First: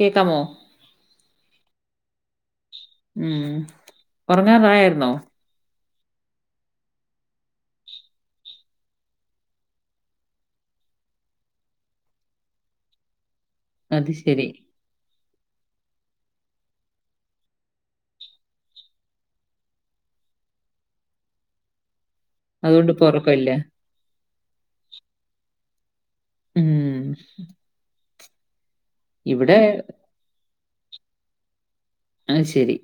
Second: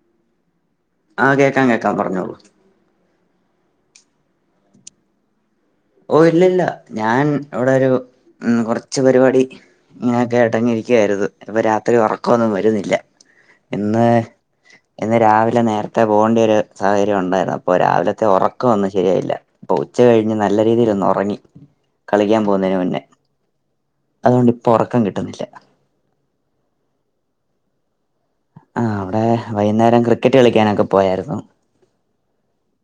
കേക്കാമോ ആഹ് കേക്കാം കേക്കാം പറ്ഞ്ഞോളൂ ഉം ഒറങ്ങാറായാര്ന്നോ ഓഹ് ഇല്ലല്ല ഞാൻ അവ്ടൊരു ഉം കൊറ്ച്ച് പരിപാടി ഇങ്ങനെ കേട്ടങ്ങിരിക്കായിരുന്നു ഇപ്പ രാത്രി ഉറക്കൊന്നും വരുന്നില്ല ഇന്ന് അത് ശരി. ഇന്ന് രാവിലെ നേര്ത്തെ പോകണ്ട്യെരു സാഹചര്യം ഉണ്ടായിരുന്നു അപ്പൊ രാവിലത്തെ ഒറക്കം ഒന്നും ശരിയായില്ല ഓഹ് ഉച്ച കഴിഞ്ഞ് നല്ല രീതിയിൽ ഒന്ന് ഒറങ്ങി കളിക്കാൻ പോന്നെന് അതുകൊണ്ട് മുന്നേ ഇപ്പൊ ഒറക്കമില്ല. അതുകൊണ്ട് ഇപ്പ ഒറക്കം കിട്ട്ന്നില്ല ഉം ആഹ് അവ്ടെ ഇവിടെ വൈന്നേരം ക്രിക്കറ്റ് കളിക്കാനൊക്കെ പോയാര്ന്നു അയ് ശരി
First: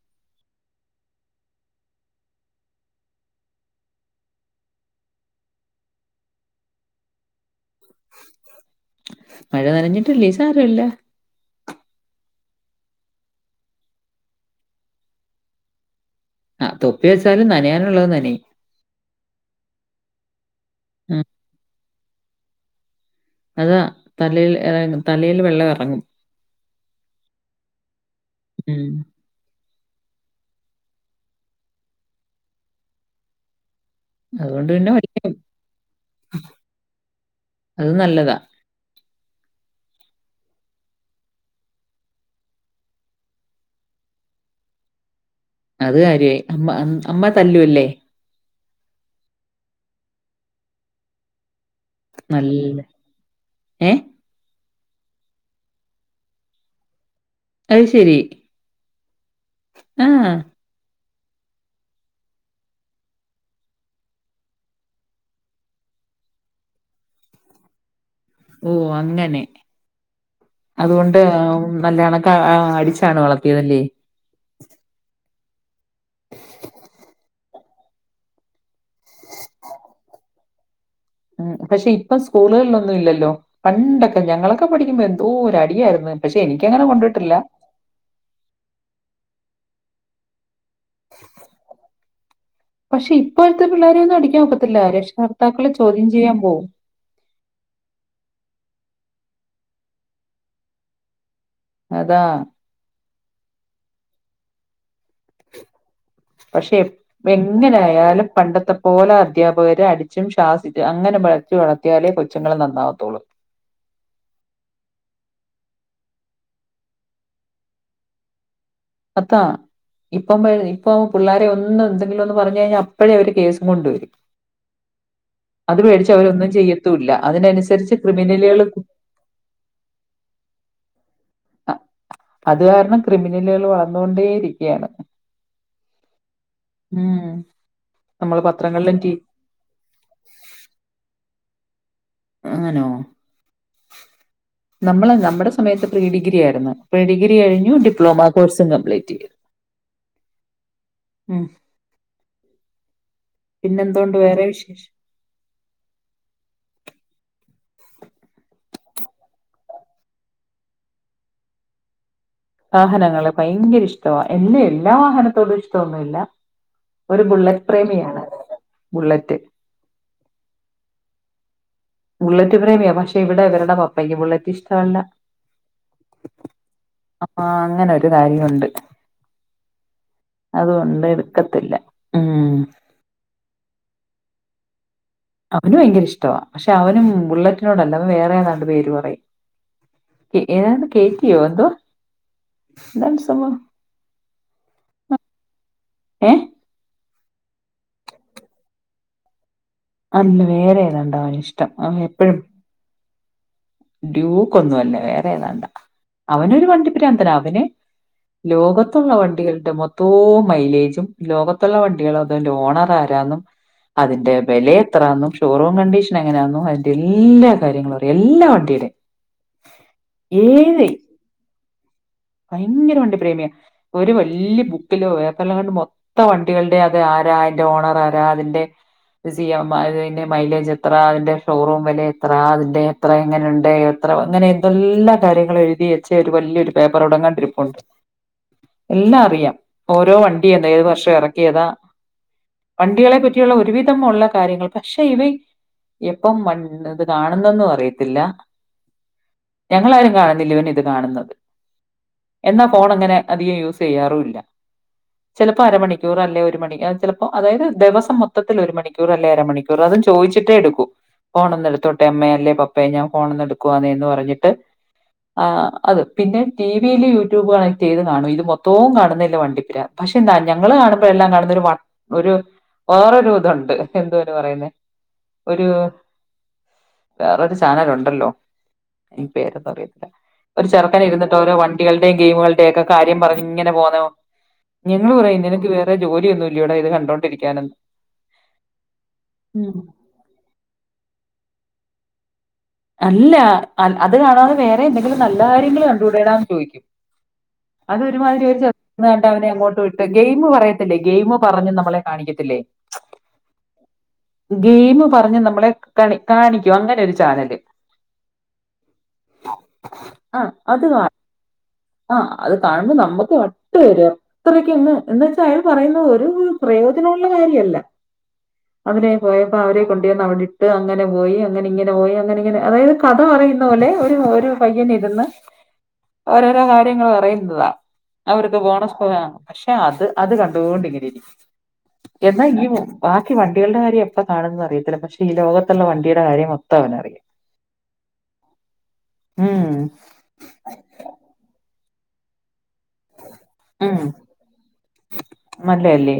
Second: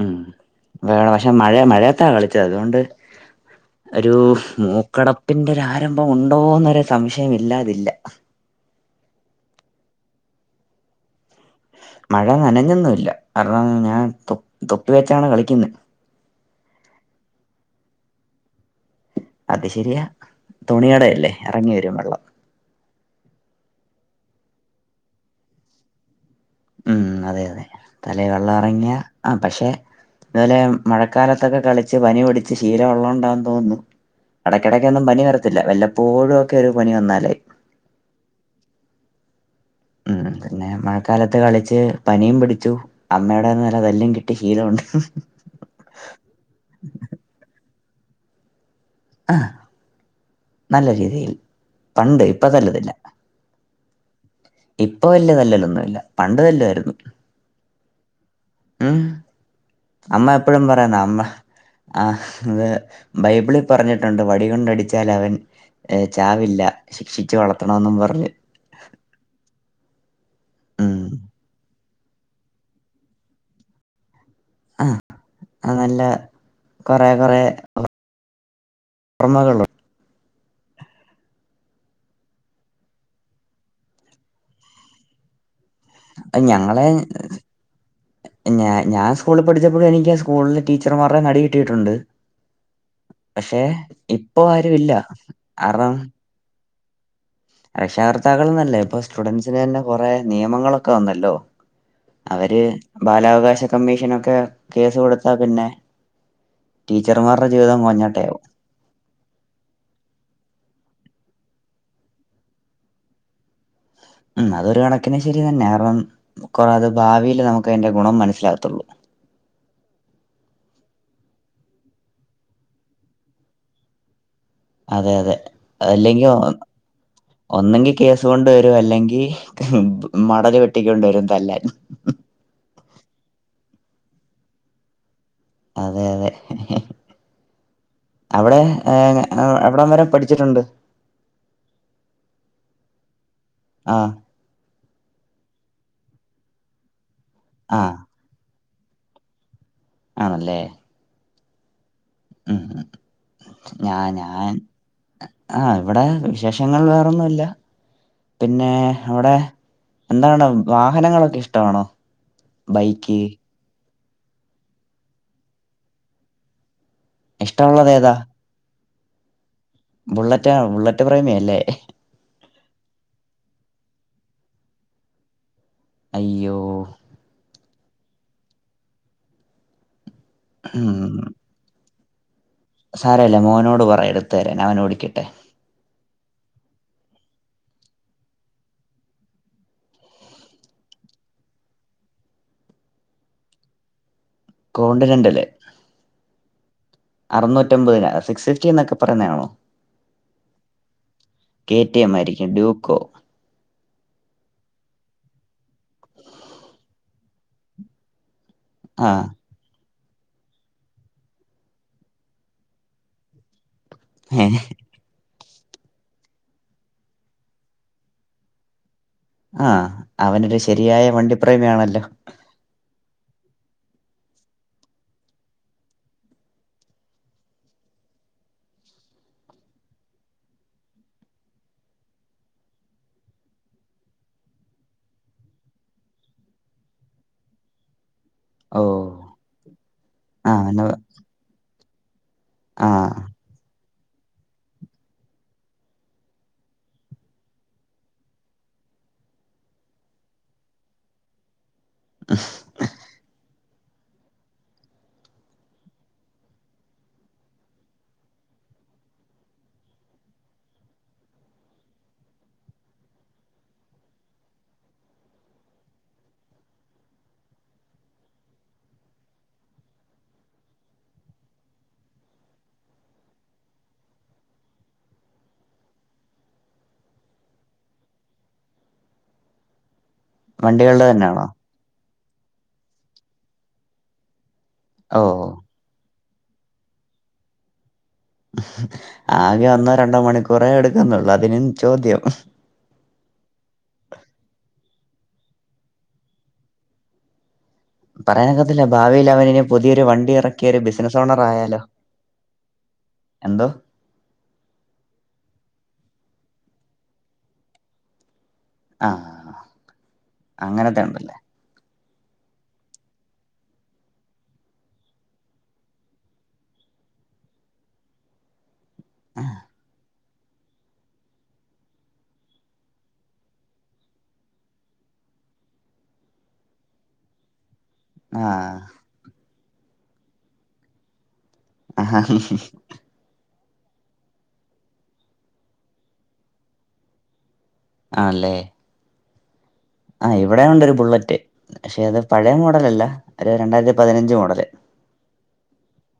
ഉം വേണ പക്ഷെ മഴ മഴയത്താ കളിച്ചത് അതുകൊണ്ട് ഒരു മൂക്കടപ്പിന്റൊരാരംഭം ഉണ്ടോന്നൊര് സംശയം ഇല്ലാതില്ല മഴ നനഞ്ഞിട്ടില്ലെ സാരവില്ല മഴ നനഞ്ഞൊന്നുല്ല കാര്ണം ഞാൻ തൊ തൊപ്പി വെച്ചാണ് കളിക്ക്ന്നെ ആഹ് തൊപ്പി വെച്ചാലും നനയാന്ള്ളത് നനയ് അത് ശരിയ ഉം. തുണിയൊടല്ലെ എറങ്ങി വരും വള്ളം അതാ തലയിൽ ഇറ തലയില് വെള്ളം എറങ്ങും ഉം അതെ അതെ തലേ വെള്ളം ഉം. എറങ്ങ്യ ആഹ് പക്ഷെ ഇതുപോലെ മഴക്കാലത്തൊക്കെ കളിച്ച് പനി പിടിച്ച് ശീലവൊള്ളോണ്ടാന്ന് തോന്നുന്നു അതുകൊണ്ട് പിന്നെ ഇടയ്ക്കിടക്കൊന്നും പനി വയ്ക്കും. വരത്തില്ല വല്ലപ്പോഴും ഒക്കെ ഒരു പനി വന്നാലേ അത് നല്ലതാ ഉം പിന്നെ മഴക്കാലത്ത് കളിച്ച് പനിയും പിടിച്ചു അമ്മയുടെ നല്ല തല്ലും കിട്ടി ശീലമുണ്ട് അത് കാര്യയായി അമ്മ അമ്മ തല്ലൂ അല്ലേ ആഹ് നല്ല രീതിയിൽ പണ്ട് ഇപ്പൊ നല്ല തല്ലത്തില്ല ഏഹ് ഇപ്പൊ വലിയ തല്ലല്ലൊന്നും ഇല്ല പണ്ട് തല്ലുവായിരുന്നു അത് ശെരി ആഹ് അമ്മ എപ്പഴും പറയ്ന്നാ അമ്മ ആഹ് അതേ ബൈബിളിൽ പറഞ്ഞിട്ട്ണ്ട് വടികൊണ്ടടിച്ചാൽ അവൻ ഏഹ് ചാവില്ല ശിക്ഷിച്ച് വളർത്തണന്നും പറഞ് ഓഹ് അങ്ങനെ ഉം അതുകൊണ്ട് ആ മ് നല്ലേണൊക്ക ആ അടിച്ചാണ് വളർത്തിയതല്ലേ ആഹ് അത് അല്ല കൊറേ കൊറേ ഒ ഒന്നൊകൊള്ളൂ ആഹ് പക്ഷെ ഇപ്പം സ്കൂള്കളിലൊന്നും ഇല്ലല്ലോ പണ്ടൊക്കെ ഞങ്ങളൊക്കെ പഠിക്കുമ്പോ എന്തോരു അടിയായ്ര്ന്നു മെൻ പക്ഷെ അത് എനിക്കങ്ങനെ ഞങ്ങളെ കൊണ്ടിട്ടില്ല ഞാ ഞാൻ സ്കൂൾള് പഠിച്ചപ്പൊക്കെ എനിക്ക് ആ സ്കൂൾന്ന് ടീച്ചർമാരെന്ന് അടി കിട്ടീട്ടുണ്ട് പക്ഷെ ഇപ്പോഴത്തെ പിള്ളേരെയൊന്നും ഇപ്പം ആരു ഇല്ല അറം എയ്യാംപോഉം രക്ഷാകർത്താക്കൾന്നല്ലേ ഇപ്പൊ സ്റ്റുഡൻസിന് എന്നെ കൊറേ നിയമങ്ങളൊക്കെ വന്നല്ലോ അതാ അവര് ബാലാവകാശ കമ്മീഷനൊക്കെ കേസ് കൊടുത്താ പിന്നേ പക്ഷെ എങ്ങിനെആയാലും പണ്ടത്തപ് പോലെ അധ്യാപകര് അടിച്ചും ശ്വാസിച്ച് അങ്ങനെ വളച്ചു വളർത്തിയാലേ കൊച്ചുങ്ങള് നന്നാകത്തൊളൂ മ് അതൊരു കണക്കിന് ശെരി തന്നേ അറൺ മിക്കവാറ് ഭാവില് നമുക്ക് അയ്ന്റെ ഗുണം മനസ്സിലാകത്തൊള്ളൂ അത്താ ഇപ്പംപേടി ഇപ്പം പിള്ളാരെ ഒന്ന് എന്തെങ്കിലും ഒന്ന് പറഞ്ഞ് അഴ്ഞ്ഞാഅപ്പഴേ അവര് കേസും കൊണ്ടുവെരും അതേ അതേ അതല്ലെങ്കി ഒ അവരൊന്നും ചെയ്യത്തുമില്ല. ഒന്നെങ്കി അതിനനുസരിച്ച് കേസ് കൊണ്ട് ക്രിമിനലുകള് വരും അല്ലെങ്കി കം മടല് വെട്ടിക്കൊണ്ട് വെരുംതല്ലാൻ അത് കാരണം ക്രിമിനലുകള് വളർന്നുകൊണ്ടേ ഇരികയാണ് അതെ അതെ ഉം. നമ്മള് അവിടെ പത്രങ്ങളിലും ടി ഏഗെ ഓ എവിടം വെരേ പഠിച്ചിട്ടുണ്ട് ഞ്ഞാനോ ആഹ് ന്നമ്മള് ന്നമ്മ്ടെ സമയത്ത് പ്രീ ഡിഗ്രി ആയിരുന്നു പ്രീ ഡിഗ്രി കഴിഞ്ഞു ആ ഡിപ്ലോമ കോഴ്സും അപ്ലറ്റ് എയ്ത് ആണ്ലേ മ് ഉം ഉം ഞാ പിന്നെന്തോണ്ട് വേറെ ഞാൻ വിശേഷം ആഹ് ഇവിടേ വിശേഷങ്ങൾ വേറൊന്നുല്ല പിന്നേ അവിടെ എന്താണ് വാഹനങ്ങളൊക്കെ ഇഷ്ടാണോ വാഹനങ്ങള് ഭയങ്കര ഇഷ്ടവാ എല്ല എല്ലാ വാഹനത്തോടും ഇഷ്ടം ഒന്നുല്ല ഒരു ബുള്ളറ്റ് ഇഷ്ടമുള്ളത് പ്രേമിയാണ് ബുള്ളറ്റ് ബുള്ളറ്റോ ബുള്ളറ്റ് പ്രേമിയല്ലേ ബുള്ളറ്റ് പ്രേമിയാ പക്ഷെ ഇവിടെ ഇവരുടെ പപ്പയ്ക്ക് ബുള്ളറ്റ് ഇഷ്ട അല്ല അയ്യോ അ ആഹ്, അങ്ങനൊര് കാര്യംഒണ്ട് അതുകൊണ്ട് എട്ക്കത്തില്ല. മ് സാരല്ല മോനോട് പറയ് എടുത്തെരാൻ അവനോടിക്കട്ടെ അവന് വയങ്കര ഇഷ്ടവാ പക്ഷെ അവനും ബുള്ളറ്റിനോടല്ല അവൻ വേറെ രണ്ട് പേര് പറയും എ ഏതാണ്ട് കേറ്റിയോ എന്തോ ന്താണ് സംഭവം കോണ്ട് രണ്ടല്ലേ ഏഹ് അർന്നൂറ്റമ്പതിനാ സിക്സ്വൽറ്റി എന്നൊക്കെ പറയുന്നേ ആണോ? അല്ല വേറേ ഏതാണ്ടാവന് ഇഷ്ടം. കെ ടി അവന് എം എപ്പഴും ആയിരിക്കും ഡ്യൂക്കോ ഡ്യൂക്കൊന്നും അല്ല വേറെ ഏതാണ്ടാ അവനൊരു വണ്ടി പ്രാന്തനാ അവന് ലോക ആ ത്ത്ള്ള വണ്ടികളുടെ മൊ ത്തോം മൈലേജും ലോകത്തുള്ള വണ്ടികളോ അതുൻ്റെ ഓണറാരാന്നും അതിന്റെ ഏ വെലയെത് ത്രാന്നും ഷോറൂം കണ്ടീഷനെങ്ങനാന്നും അതിന്റെ എല്ലാ കാര്യങ്ങളും അറിയാം എല്ലാ വണ്ടീടെ ആഹ്, അവനൊരു ശരിയായ വണ്ടിപ്രേമി ആണല്ലൊ. ഭയങ്കര വണ്ടി പ്രേമിയാ, ഒരു വല്ല്യ ബുക്കിലോ വേപ്പർലാണ്ട് മൊത് ത്ത വണ്ടികളുടെ അത് ആരാ അയ്ന്റെ ഓണറാരാ അതിന്റെ ഇത് ചെയ്യാം അതിന്റെ മൈലേജ് എത്ര, അതിന്റെ ഷോറൂം വെല എത്ര, അതിന്റെ ത്ര, എങ്ങനെണ്ട്, എത്ര ങ്ങനെ എന്തെല്ലാ കാര്യങ്ങളെഴുതി വെച്ച ഒരു വല്ല്യൊരു പേപ്പർ ഇവിടങ്ങാണ്ടിരിപ്പുണ്ട്. ഓ എല്ലാം അറിയാം. ഓരോ വണ്ടി ആ എന്ത് ഏത് അവന് വർഷം എറക്കിയതാ ആ വണ്ടികളെ പറ്റിയുള്ള ഒരുവിധം ഉള്ള കാര്യങ്ങൾ പക്ഷെ ഇവൻ എപ്പം വ ഇത് കാണുന്നൊന്നും അറിയത്തില്ല. ഞങ്ങളാരും കാണുന്നില്ല ഇവനിത് കാണുന്നത്. പ്പം ഫോണ്ങ്ങനെ അധികം യൂസെയ്യാറൂല്ല. ചിലപ്പോൾ -അരമണിക്കൂറ അല്ലേ-ഒരു ചെലപ്പൊ അരമണിക്കൂറ് അല്ലേ ഒരു മണി ഏയ് ചെലപ്പൊ അതായത്, ദിവസം മൊത്തത്തില് ഒരു മണിക്കൂറ് അല്ലേ അരമണിക് [unintelligible] ചോയിച്ചിട്ടേ എടുക്കൂ. ഫോൺ ഒന്ന് എട്ത്തോട്ടെ അമ്മേ, അല്ലേ പപ്പേ, ഞാൻ ഫോൺ ഒന്ന് എടുക്കുവാന്നെ എന്ന് പറഞ്ഞിട്ട് ആഹ് അത് പിന്നെ ടിവിയില് യൂട്യൂബ് കണക്റ്റെയ്ത് കാണും ഇത് മൊത്തോം കാണുന്നില്ലേ വണ്ടിപ്രാ പക്ഷെ ന്താ ഞങ്ങള് കാണും ഇപ്പ എല്ലാം കാണുന്ന ഒരു വ ഒരു വേറൊരു തുണ്ട് എന്തുവയ്ന് പറയുന്നെ ഒരു വേറൊരു ചാനലൊണ്ടല്ലോ അയ് പേരന്താറിയ വണ്ടികൾടെ തന്നെയാണോ വണ്ടികൾടേം ഗെയിമുകൾടേം ഒക്കെ കാര്യം പറഞ്ഞിങ്ങനെ പോന്നൊ ഞങ്ങള് ഓ പറയും നിനക്ക് വേ റെ ജോലിയൊന്നുംല്ല്യോടാ ഇത് കണ്ടോണ്ടിരിയ്ക്കാനെന്ന്. ആകെ ഒന്നോ രണ്ടോ മണിക്കൂറേ എടുക്കുന്നുള്ളൂ അതിനും ചോദ്യം അല്ലാ അ അത് കാണാതെ വേറെ എന്തെങ്കിലും നല്ല കാര്യങ്ങള് കണ്ടൂടെടാന്ന് ചോയിക്കും അതൊരുമാതിരി ഒര് പറയാനൊക്കത്തില്ല [unintelligible] ഭാവിയിൽ ന്നാട്ടവനെ അവനിനി അങ്ങോട്ട് വിട്ട് പുതിയൊരു വണ്ടി ഗെയിമ് ഇറക്കി ഒരു പറയത്തില്ലേ ബിസിനസ് ഗെയിമ് ഓണർ പറഞ്ഞ് ആയാലോ നമ്മളെ കാണിയ്ക്കത്തില്ലേ എന്തോ ഗെയിമ് പറഞ്ഞ് നമ്മളെ കാണി കാണിക്കും അങ്ങനൊരു ചാനല് ആ ആഹ് അത് കാ അങ്ങനത്തെ ഉണ്ടല്ലേ ആഹ് അത് കാണുമ്പം നമ്മക്ക് വട്ട് വരാ ഇത്രയ്ക്കങ്ങ് എന്നച്ചാ അയാൾ പറയുന്നത് ഒരു ഉപയോ പ്രയോജനോള്ള കാര്യവല്ല അതിലെ പോയപ്പോ അവരെ കൊണ്ട് ചെന്ന് അവിടിട്ട് അങ്ങനെ പോയി അങ്ങനിങ്ങനെ പോയി അങ്ങനിങ്ങനെ അതായത് കഥ പറയുന്ന പോലെ ഒരു ഒരു പയ്യൻ ഇരുന്ന് ഓരോരോ കാര്യങ്ങള് പറയുന്നതാ ആ അവർക്ക് ബോണസ് പോകാ പക്ഷെ അത് അത് കണ്ടൊണ്ടിങ്ങനെ ഇരി ആഹ്. എന്നായിങ്ങ് വാ ക്ക് വണ്ടികൾടെ കാര്യപ്പ കാണുന്നറിയത്തില്ല പക്ഷെ ഈ ലോകത്തുള്ള വണ്ടീടെ കാര്യം മൊത്തം അവനറി ആല്ലേ ഉം ആഹ് ഇവടേ ഉണ്ടൊരു ബുള്ളറ്റ് പക്ഷെ അത് പഴയ മോഡലല്ല ഒര് രണ്ടായിര്ത്തി പതിനഞ്ച് മോഡല് മല്ലയല്ലേ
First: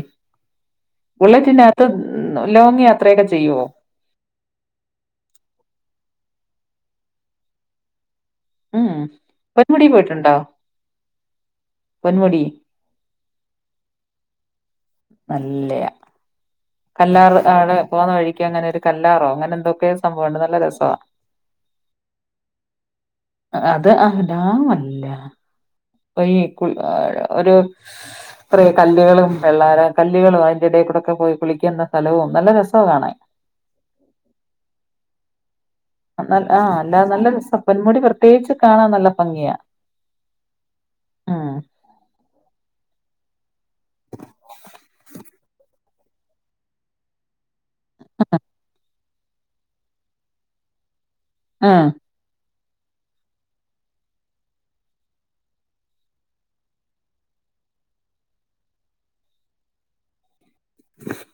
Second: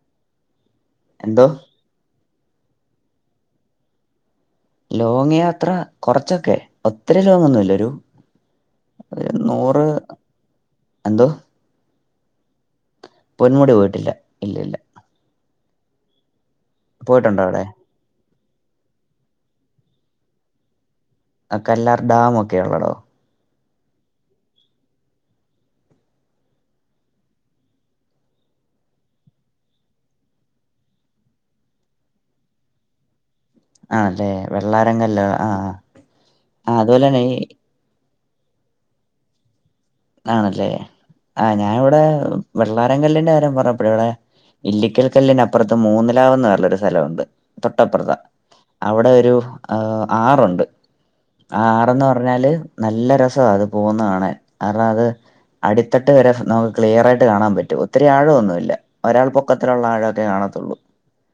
എന്തോ ബുള്ളറ്റിന്റാ ത്ത് ലോങ്ങ്‌ യാത്രയൊക്കെ ചെയ്യുവോ ലോങ് യാത്ര കൊറച്ചൊക്കെ ഒത്രി ലോങ്ങൊന്നുല്ലരു ഉം പൊന്മുടി പോയിട്ടുണ്ടോ എന്തോ പൊന്മുടി പൊന്മുടി പോയിട്ടില്ല ഇല്ല ഇല്ല നല്ലേ കല്ലാറ് അവിടെ പോന്ന വഴിക്ക് അങ്ങനെരു കല്ലാറോ അങ്ങനെ എന്തൊക്കെ സംഭവുണ്ട് നല്ല രസാ അകല്ലാർ ഡാമൊക്കെള്ളടോ അത് അഹ് ലാമല്ല പൈ കുൽ ഒരു ഇത്രയുകല്ലേളും വെള്ളാരം കല്ലുകളും അയ്ന്റെടേക്കൂടക്കെ പോയി കുളിക്ക്യന്ന സ്ഥലവും നല്ല രസാവും കാണാൻ അതെ വെള്ളാരങ്കല്ലോ ആഹ് നൽ ആഹ് അല്ല നല്ല രസ പൊന്മുടി പ്രത്യേകിച്ച് കാണാൻ നല്ല പങ്ങിയാ ആണല്ലേ ആഹ് ഞായിവിടെ വെള്ളാരങ്കല്ലിന്റെ കാര്യം പറ പ്പഴ്ടെ ഇല്ലിക്കൽക്കല്ലിനപ്പറത്ത് മൂന്നിലാവൊന്നർള്ളര് സ്ഥലവുണ്ട് തൊട്ടപ്രത്താ അവിടെ ഒരു ആറുണ്ട് ആഹ് ഉം ആറെന്ന് പ പർഞ്ഞാല് നല്ല രസവാ അത് പോന്ന കാണാൻ കാര്ണം അത് അടിത്തട്ട് വരെസ് നമുക് ക്ലിയറായിട്ട് കാണാപറ്റു ഒത്തിരി ആഴൊന്നുല്ല ഒരാൾ പൊക്കത്തിലുള്ള ആഴൊക്കെ കാണതൊള്ളൂ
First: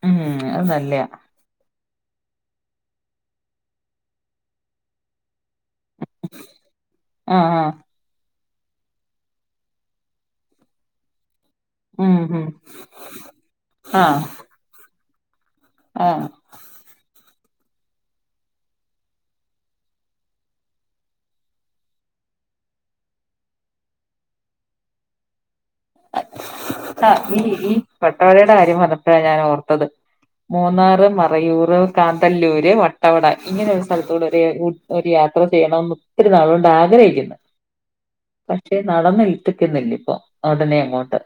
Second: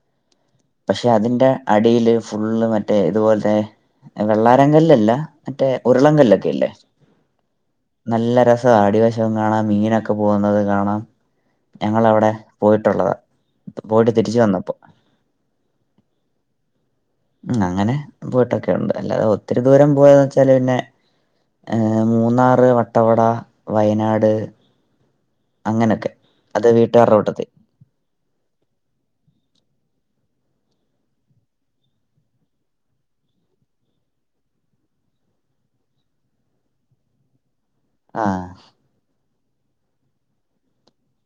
ഉം അത് നല്ലയാ പക്ഷെ അതിന്റെ അടീല് ഫുള്ള് മറ്റേ ഇത്പോൽത്തെ വെള്ളാരങ്കല്ലല്ല മറ്റേ ഉരുളങ്കല്ലൊക്കെ ഇല്ലേ ആഹ് ആഹ് നല്ല രസവാ അടിവശോം കാണാം മീനക്കെ പോകുന്നത് കാണാം ഉം ഞങ്ങളവടെ ഉം പോയിട്ടുള്ളതാ പോയിട്ട് തിരിച്ചു വന്നപ്പോ ആഹ് ഉം അങ്ങനെ പോയിട്ടൊക്കെ ഉണ്ട് അല്ലാതെ ഒത്തിരി ദൂരം പോയോച്ചാല് പിന്നെ ഏഹ് മൂന്നാറ് വട്ടവട വയനാട് അങ്ങനൊക്കെ അത് വീട്ടുകാരുടെ ആഹ് നീ കൂട്ടത്തിൽ ഈ വട്ടവടയുടെ കാര്യം പർഞ്ഞപ്പഴാ ഞാൻ ഓർത്തത് മൂന്നാറ് മറയൂർ കാന്തല്ലൂര് വട്ടവട ഇങ്ങനെ ഒരു സ്ഥലൽത്തൂടെ ഒരേ ഉ ഒര് യാത്ര ചെയ്യണംന്ന് ഒത്തിരി നാളോണ്ടാഗ്രഹിക്ക്യുന്ന് ആ പക്ഷേ നടന്ന് ഇൽത്തിക്യുന്നില്ലേപ്പൊ ഒടനെ അങ്ങോട്ട്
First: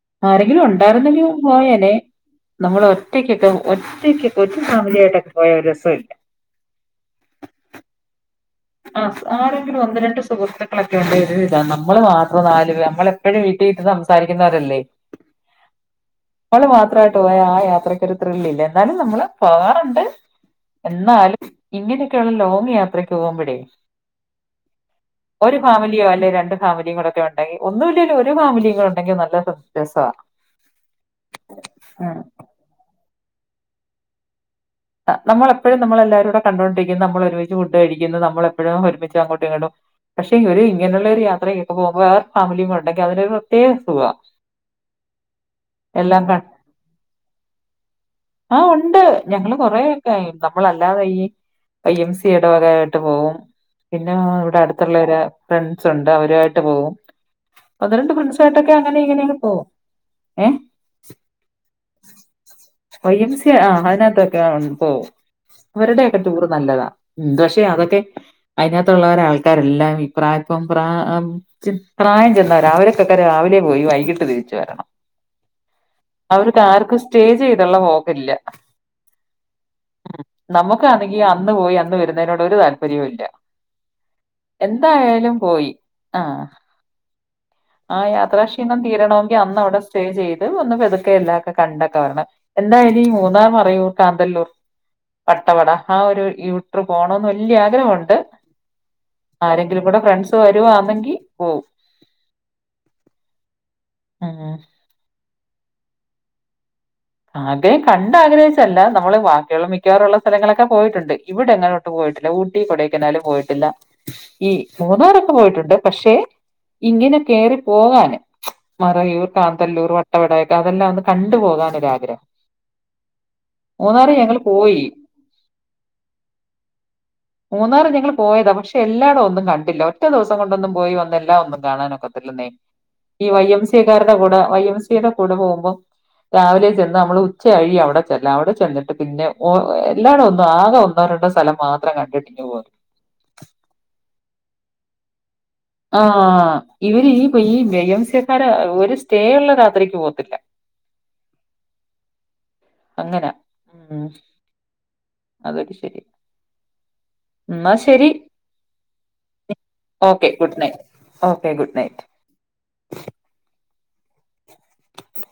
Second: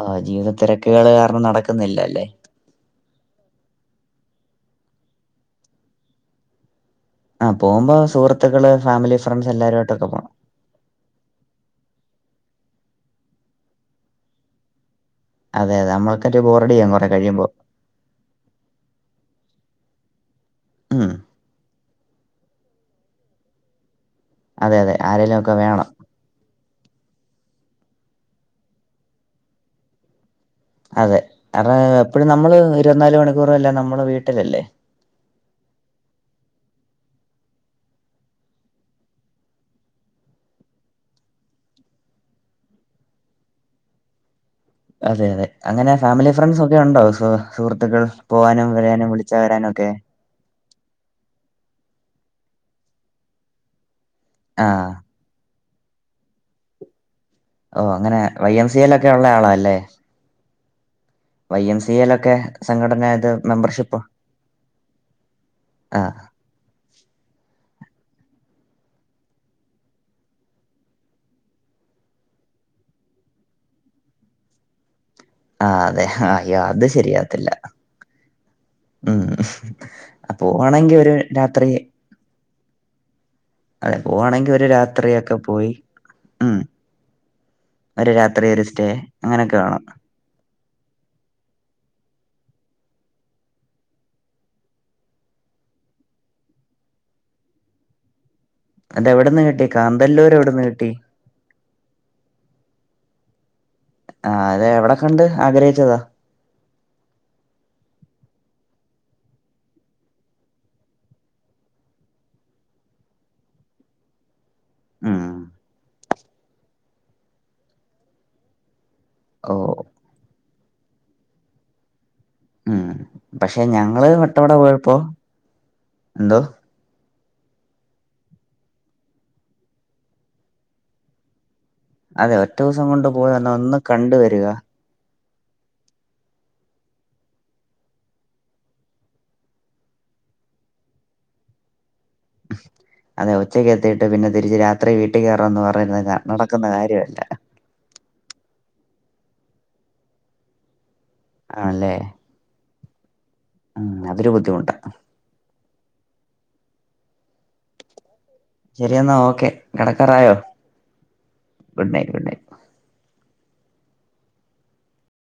ആ ജീവിത ആരെങ്കിലു തിരക്കുകൾ ഉണ്ടായിര്ന്നെങ്കി കാരണം പോയേനെ നടക്കുന്നില്ല അല്ലേ നമ്മള് ഒറ്റയ്ക്കൊക്കെ ഒറ്റയ്ക്കൊക്കെ ഒറ്റ ഫാമിലിയായിട്ടൊക്കെ പോയ ഒരു രസൊല്ല ആഹ് പോകുമ്പോ സുഹൃത്തുക്കള് ഫാമിലി ആഹ് ഫ്രണ്ട്സ് ആരെങ്കിലും ഒന്ന് എല്ലാരുവാട്ടൊക്കെ രണ്ട് പോണം [unintelligible] നമ്മള് മാത്രം നാല് പേ നമ്മളെപ്പഴും വീട്ടിര്ന്ന് സംസാരിക്കുന്നവരല്ലേ അതെ അതെ നമ്മൾക്കൊരു മ്മള് ബോറടിയാകും കുറേ മാത്രായിട്ട് പോയ കഴിയുമ്പോൾ ആഹ് യാത്രയ്ക്കൊര് ത്രില്ലില്ല എന്നാലും നമ്മള് പോകാറുണ്ട് ഉം എന്നാലും ഇങ്ങനെയൊക്കെയുള്ള ലോങ് യാത്ര ട്ട് പോമ്പഴേ അതെ അതെ ആരെങ്കിലും ഒക്കെ ഒരു വേണം ഫാമിലിയാ അല്ലേ രണ്ട് ഫാമിലിംകൂടൊക്കെ ഉണ്ടെങ്കി. ഒന്നും ഇല്ലേലൊരു ഫാമിലിം ഒണ്ടെങ്കി നല്ല രസവ അതെ. അത് എപ്പഴും നമ്മള് ഇരുവത്നാല് മണിക്കൂറെല്ലാം നമ്മള് വീട്ടിലല്ലെ. ആഹ് നമ്മളെപ്പഴും നമ്മളെല്ലാരൂടെ കണ്ടോണ്ടിരിക്കുന്നു. നമ്മൾ ഒരുമിച്ച് ഫുഡ് കഴിക്കുന്നു. നമ്മള് എപ്പഴും ഒരുമിച്ച് അങ്ങോട്ടും ഇങ്ങോട്ടും പക്ഷെ ഒരു ഇങ്ങനുള്ളൊരു യാത്രക്കൊ പോകുമ്പോ വേറൊരു ഫാമിലിം കൂടെ ഉണ്ടെങ്കി അതിനൊരു പ്രത്യേക സുഖ്വ അതെ അതെ അങ്ങനെ ഫാമിലി ഫ്രണ്ട്സ് ഒക്കെ ഉണ്ടോ സു സുഹൃത്തുക്കൾ പോവാനും വരാനും വിളിച്ചാ വരാനു ഒക്കെ ഏയ്‌ നമ്മളല്ലാതെ ഈ ഐ എം സി എടവകകായിട്ട് പോവും. പിന്നെ ഇവിടെ ആ അടുത്തുള്ളവര് ഫ്രണ്ട്സ് ഉണ്ട്. അവരുവായിട്ട് പോവും. ഓ ഒന്നുരണ്ട് അങ്ങനെ വൈ എം ഫ്രണ്ട്സായിട്ടൊക്കെ സി അങ്ങനെ എയിലൊക്കെ ഉള്ള ഇങ്ങനെയങ് ആളാ പോകും അല്ലേ ഏഹ് വൈ എം സി എൽ ഒക്കെ വൈ എം സി ആഹ് അതിനകത്തൊക്കെ ഒ പോവും ആ അവരുടെയൊക്കെ ടൂറ് നല്ലതാ. ഉം പക്ഷെ അതൊക്കെ അയിനകത്തുള്ളവരാൾക്കാരെല്ലാം ഇപ്രായപ്പം പ്രാ ച്ച് പ്രായം ചെന്നവരാ. അവര്ക്കൊക്കെ രാവിലെ പോയി വൈകിട്ട് തിരിച്ചു വരണം. ആഹ് അതെ അയ്യെ അത് ശരിയാവത്തില്ല. ബപ്പൊ പോക്കില്ല. ഉം അ പോവാണെങ്കി ഒരു നമുക്കാന്നെങ്കി അന്ന് രാത്രി പോയി അന്ന് വരുന്നതിനോട് ഒരു താല്പര്യോ ഇല്ല. അതെ പോവാണെങ്കി ഒരു രാത്രിയൊക്കെ എന്തായാലും പോയി ആഹ്. ഉം ആഹ് ഒരു യാത്രാ രാത്രി ഒരു ക്ഷീണം സ്റ്റേ തീരണോങ്കി അങ്ങനെയൊക്കെ അന്ന് അവിടെ വേണം സ്റ്റേ ചെയ്ത് ഒന്നു പതുക്കെ എല്ലാ ഒക്കെ കണ്ടൊക്കെ വരണം. എന്താ ഇനി മൂന്നാർ, മറയൂർ, കാന്തല്ലൂർ പട്ടവട ആഹ് ഒരു യൂട്ട്ര് പോണന്ന് വെല്യ ആഗ്രഹോണ്ട്. അത് എവിടെന്ന് കിട്ടി ആരെങ്കിലും കൂടെ കാന്തല്ലൂർ ഫ്രണ്ട്സ് എവിടെന്ന് കിട്ടി വരുവാന്നെങ്കി പോവും. ആഹ് ഉം അതെ. എവിടെ കണ്ട് ആഗ്രഹിച്ചത. ആഗ്രഹം കണ്ടാഗ്രഹിച്ചല്ല. നമ്മള് ബാക്കിയുള്ള മിക്കവാറുള്ള സ്ഥലങ്ങളൊക്കെ പോയിട്ടുണ്ട് ഇവിടങ്ങനെ പോയിട്ടില്ല. ഊട്ടി കൊടേയ്ക്കനാലും പോയിട്ടില്ല. ഈ ഉം മൂന്നാറൊക്കെ പോയിട്ടുണ്ട്. പക്ഷെ ഇങ്ങനെ കെയറി പോകാന് മറയൂർ ഓ കാന്തല്ലൂർ പടവടൊക്കെ അതെല്ലാം ഒന്ന് കണ്ടുപോകാൻ ഒരാഗ്രഹം [unintelligible] ഉം പക്ഷെ ഞങ്ങള് വട്ടവട പോയി. പോയപ്പൊ എന്തോ [inaudible] മൂന്നാറ് ഞങ്ങൾ പോയതാ. പക്ഷെ എല്ലായിടോം ഒന്നും കണ്ടില്ല. ഒറ്റ ദിവസം കൊണ്ടൊന്നും പോയി വന്ന എല്ലാം ഒന്നും അതെ കാണാനൊ ഒറ്റ ദിവസം കൊണ്ട് ഈ പോയി വൈ ഒന്ന് എം ഒന്ന് സി ക്കാരുടെ കണ്ട് കൂടെ വരിക വൈഎംസിയുടെ കൂടെ പോകുമ്പം രാവിലെ നമ്മള് ഉച്ചകഴിയു അവിടെ ചെല്ലാൻ. അവിടെ ചെന്നിട്ട് പിന്നെ എല്ലായിടം ഒന്നും ആകെ ഒന്നോ രണ്ടോ സ്ഥലം മാത്രം കണ്ടിട്ട് [unintelligible] അതെ ഉച്ചയ്ക്ക് എത്തിയിട്ട് പിന്നെ തിരിച്ച് രാത്രി വീട്ടി കേറാന്ന് പറഞ്ഞ ആ ഇവര് ഈ വൈ എം സി ക്കാർ ഒരു സ്റ്റേ ഉള്ള രാത്രിക്ക് പോകത്തില്ല. ആണല്ലെ. അങ്ങന ഉം അതൊരു ബുദ്ധിമുട്ട. അതൊക്കെ ശെരി. ഇന്നാ ശെരി. ശരി എന്നാ ഓക്കെ ഓക്കെ കിടക്കാറായോ good night. Okay good night.